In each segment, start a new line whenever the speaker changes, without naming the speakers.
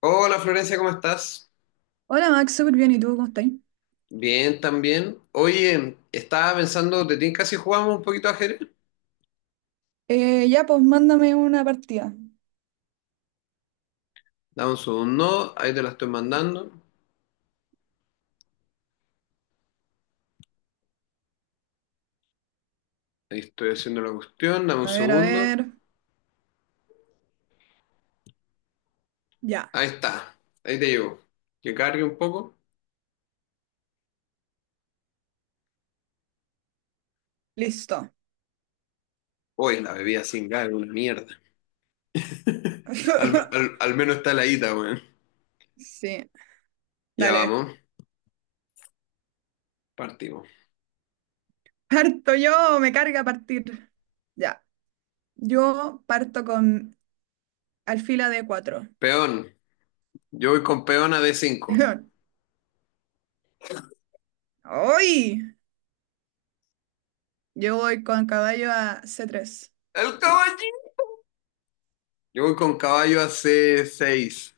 Hola Florencia, ¿cómo estás?
Hola Max, súper bien. ¿Y tú cómo estás?
Bien, también. Oye, estaba pensando, ¿te tinca si jugamos un poquito de ajedrez?
Ya, pues mándame una partida.
Dame un segundo, ahí te la estoy mandando. Ahí estoy haciendo la cuestión, dame un
A ver, a
segundo.
ver. Ya,
Ahí está, ahí te llevo. Que cargue un poco.
listo.
Uy, la bebida sin gas es una mierda. Al menos está la ita, weón.
Sí,
Ya
dale.
vamos, partimos.
Parto yo, me carga partir. Ya, yo parto con alfila de cuatro.
Peón, yo voy con peón a d cinco.
¡Uy! Yo voy con caballo a c tres.
¡El caballito! Yo voy con caballo a c seis.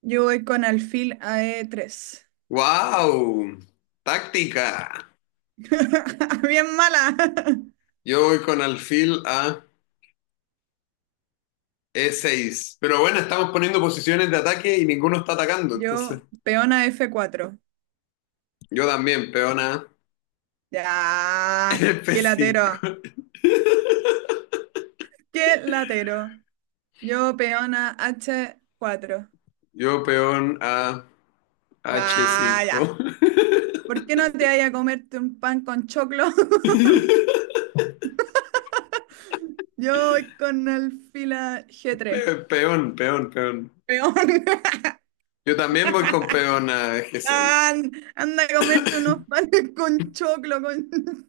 Yo voy con alfil a e tres.
¡Wow! ¡Táctica!
Bien mala.
Yo voy con alfil a E6. Pero bueno, estamos poniendo posiciones de ataque y ninguno está atacando. Entonces,
Yo, peón a f cuatro.
yo también, peón a
Ya, qué latero.
F5.
Qué latero. Yo, peona H4.
Yo peón a
Ah, ya.
H5.
¿Por qué no te vayas a comerte un pan con choclo? Yo voy con el fila G3.
Peón, peón, peón.
Peón.
Yo también voy con peón a G6.
Anda a comerte unos panes con choclo, con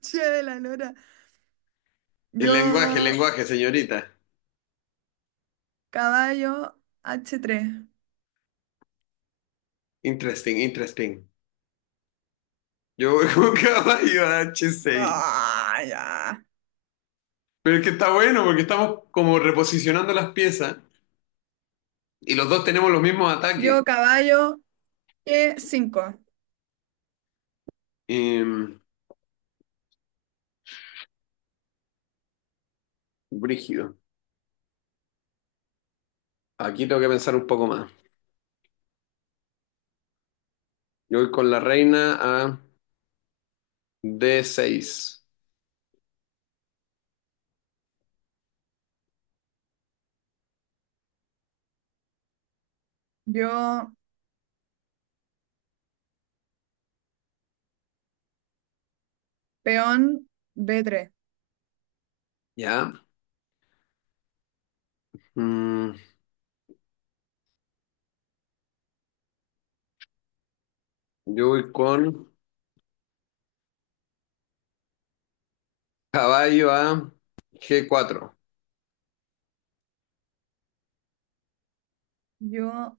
che de la lora.
El
Yo,
lenguaje, señorita.
caballo H3.
Interesting, interesting. Yo voy con caballo a H6.
Ah, ya.
Pero es que está bueno porque estamos como reposicionando las piezas y los dos tenemos los mismos
Yo,
ataques.
caballo G5.
Em, Brígido. Aquí tengo que pensar un poco más. Yo voy con la reina a D6.
Yo, peón B3.
¿Ya? Mm, yo voy con caballo a G4.
Yo,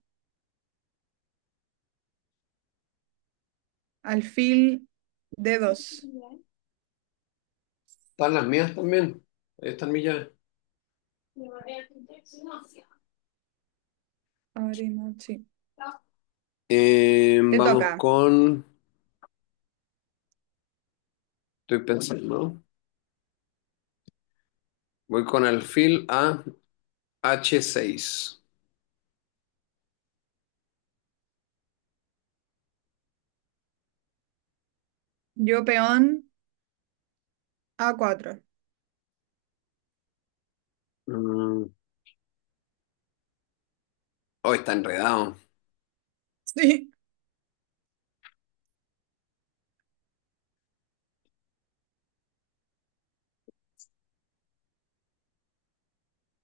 alfil d dos.
¿Están las mías también? Ahí están mis llaves.
Abrimos, sí.
Em,
Te toca.
vamos con... Estoy pensando. Voy con alfil a H6.
Yo peón a cuatro.
Mm, oh, está enredado.
Sí.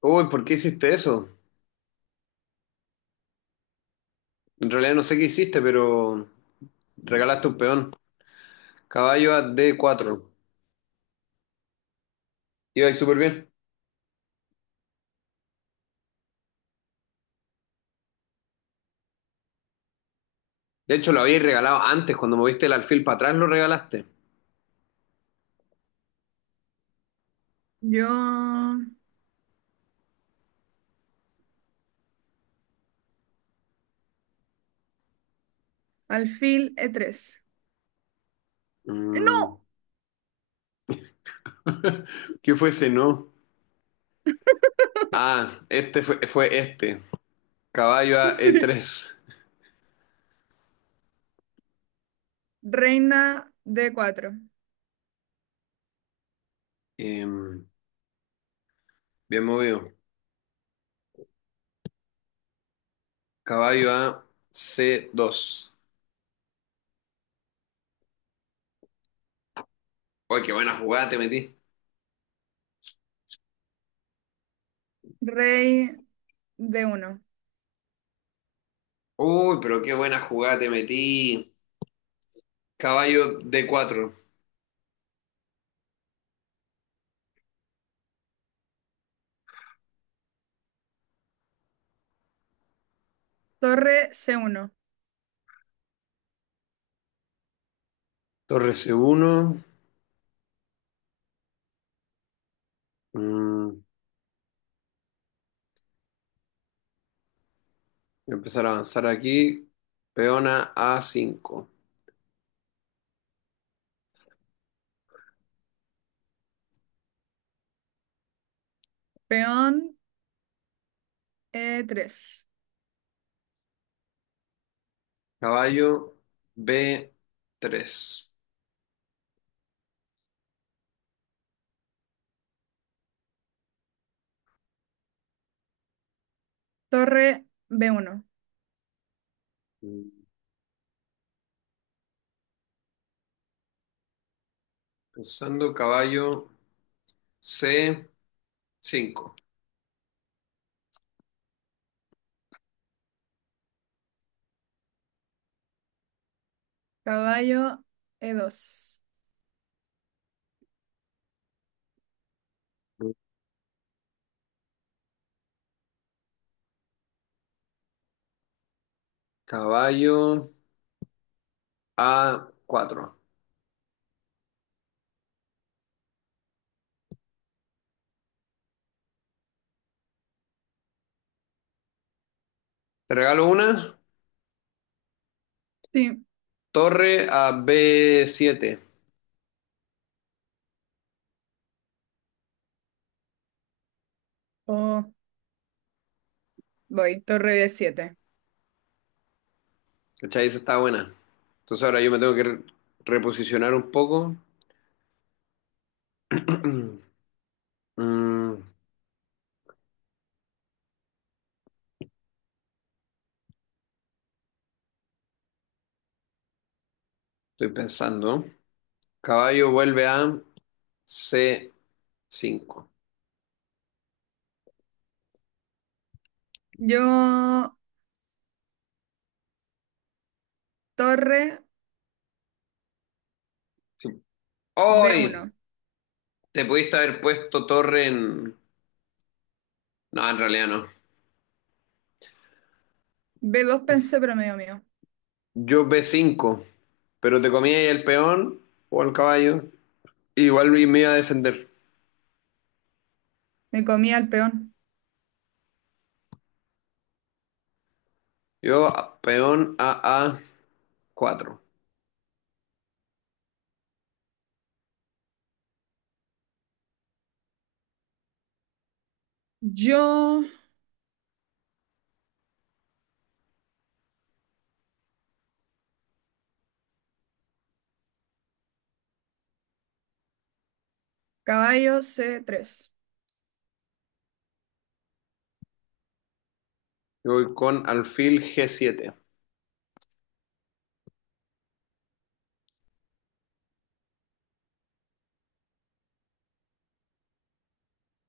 Uy, ¿por qué hiciste eso? En realidad no sé qué hiciste, pero regalaste un peón. Caballo a D4. Iba ahí súper bien. De hecho, lo habíais regalado antes, cuando moviste el alfil para atrás, lo regalaste.
Yo alfil e tres.
Mm,
¡No!
¿qué fue ese no? Ah, este fue este. Caballo a e
Sí.
tres.
Reina d cuatro.
Em, Bien movido. Caballo a c dos. Uy, qué buena jugada te metí.
Rey d uno.
Uy, pero qué buena jugada te metí. Caballo d cuatro.
Torre c uno.
Torre c uno. Mm, voy a empezar a avanzar aquí. Peona a cinco.
Peón e tres.
Caballo b tres.
Torre b uno.
Pensando caballo c cinco.
Caballo e dos.
Caballo a cuatro. Te regalo una.
Sí.
Torre a b siete.
Oh, voy. Torre d siete.
¿Cachai? Esa está buena. Entonces ahora yo me tengo que reposicionar un poco. Mm, estoy pensando. Caballo vuelve a c cinco.
Yo torre
Sí.
b
¡Ay!
uno.
Te pudiste haber puesto torre en... No, en realidad no.
B2 pensé, pero medio mío.
Yo b cinco, pero te comía ahí el peón o el caballo. Igual me iba a defender.
Me comía el peón.
Peón a cuatro.
Yo, caballo C3.
Yo voy con alfil g siete.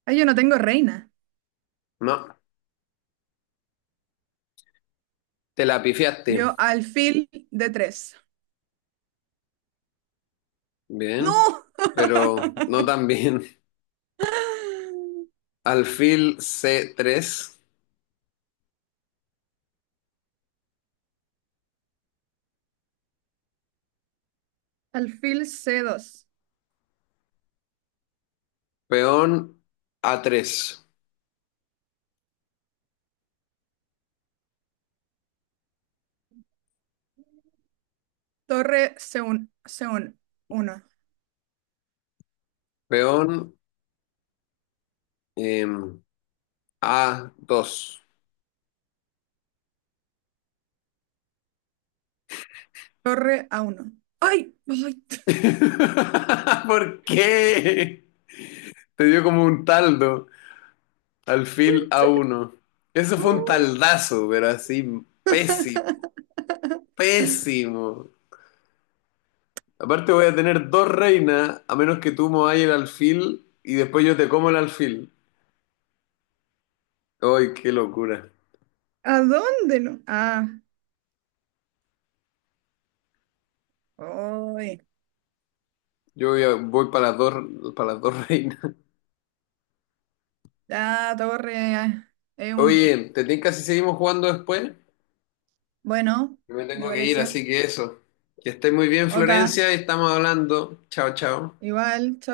Ay, yo no tengo reina.
No, te la pifiaste.
Yo, alfil d tres. ¡No!
Bien, pero no tan bien. Alfil c tres,
Alfil C2.
peón a tres,
Torre C1. C1. Uno.
peón em, a dos.
Torre A1. ¡Ay! ¡Ay!
¿Por qué? Te dio como un taldo. Alfil a uno. Eso fue un
Oh.
taldazo, pero así pésimo, pésimo. Aparte voy a tener dos reinas, a menos que tú mováis el alfil y después yo te como el alfil. ¡Ay, qué locura!
¿A dónde no? Ah, hoy.
Voy para las dos reinas.
La torre e uno.
Oye, ¿te tinca si seguimos jugando después?
Bueno,
Yo me
me
tengo que ir,
parece.
así que eso. Que estés muy bien,
Oka,
Florencia, y estamos hablando. Chao, chao.
igual. Chao.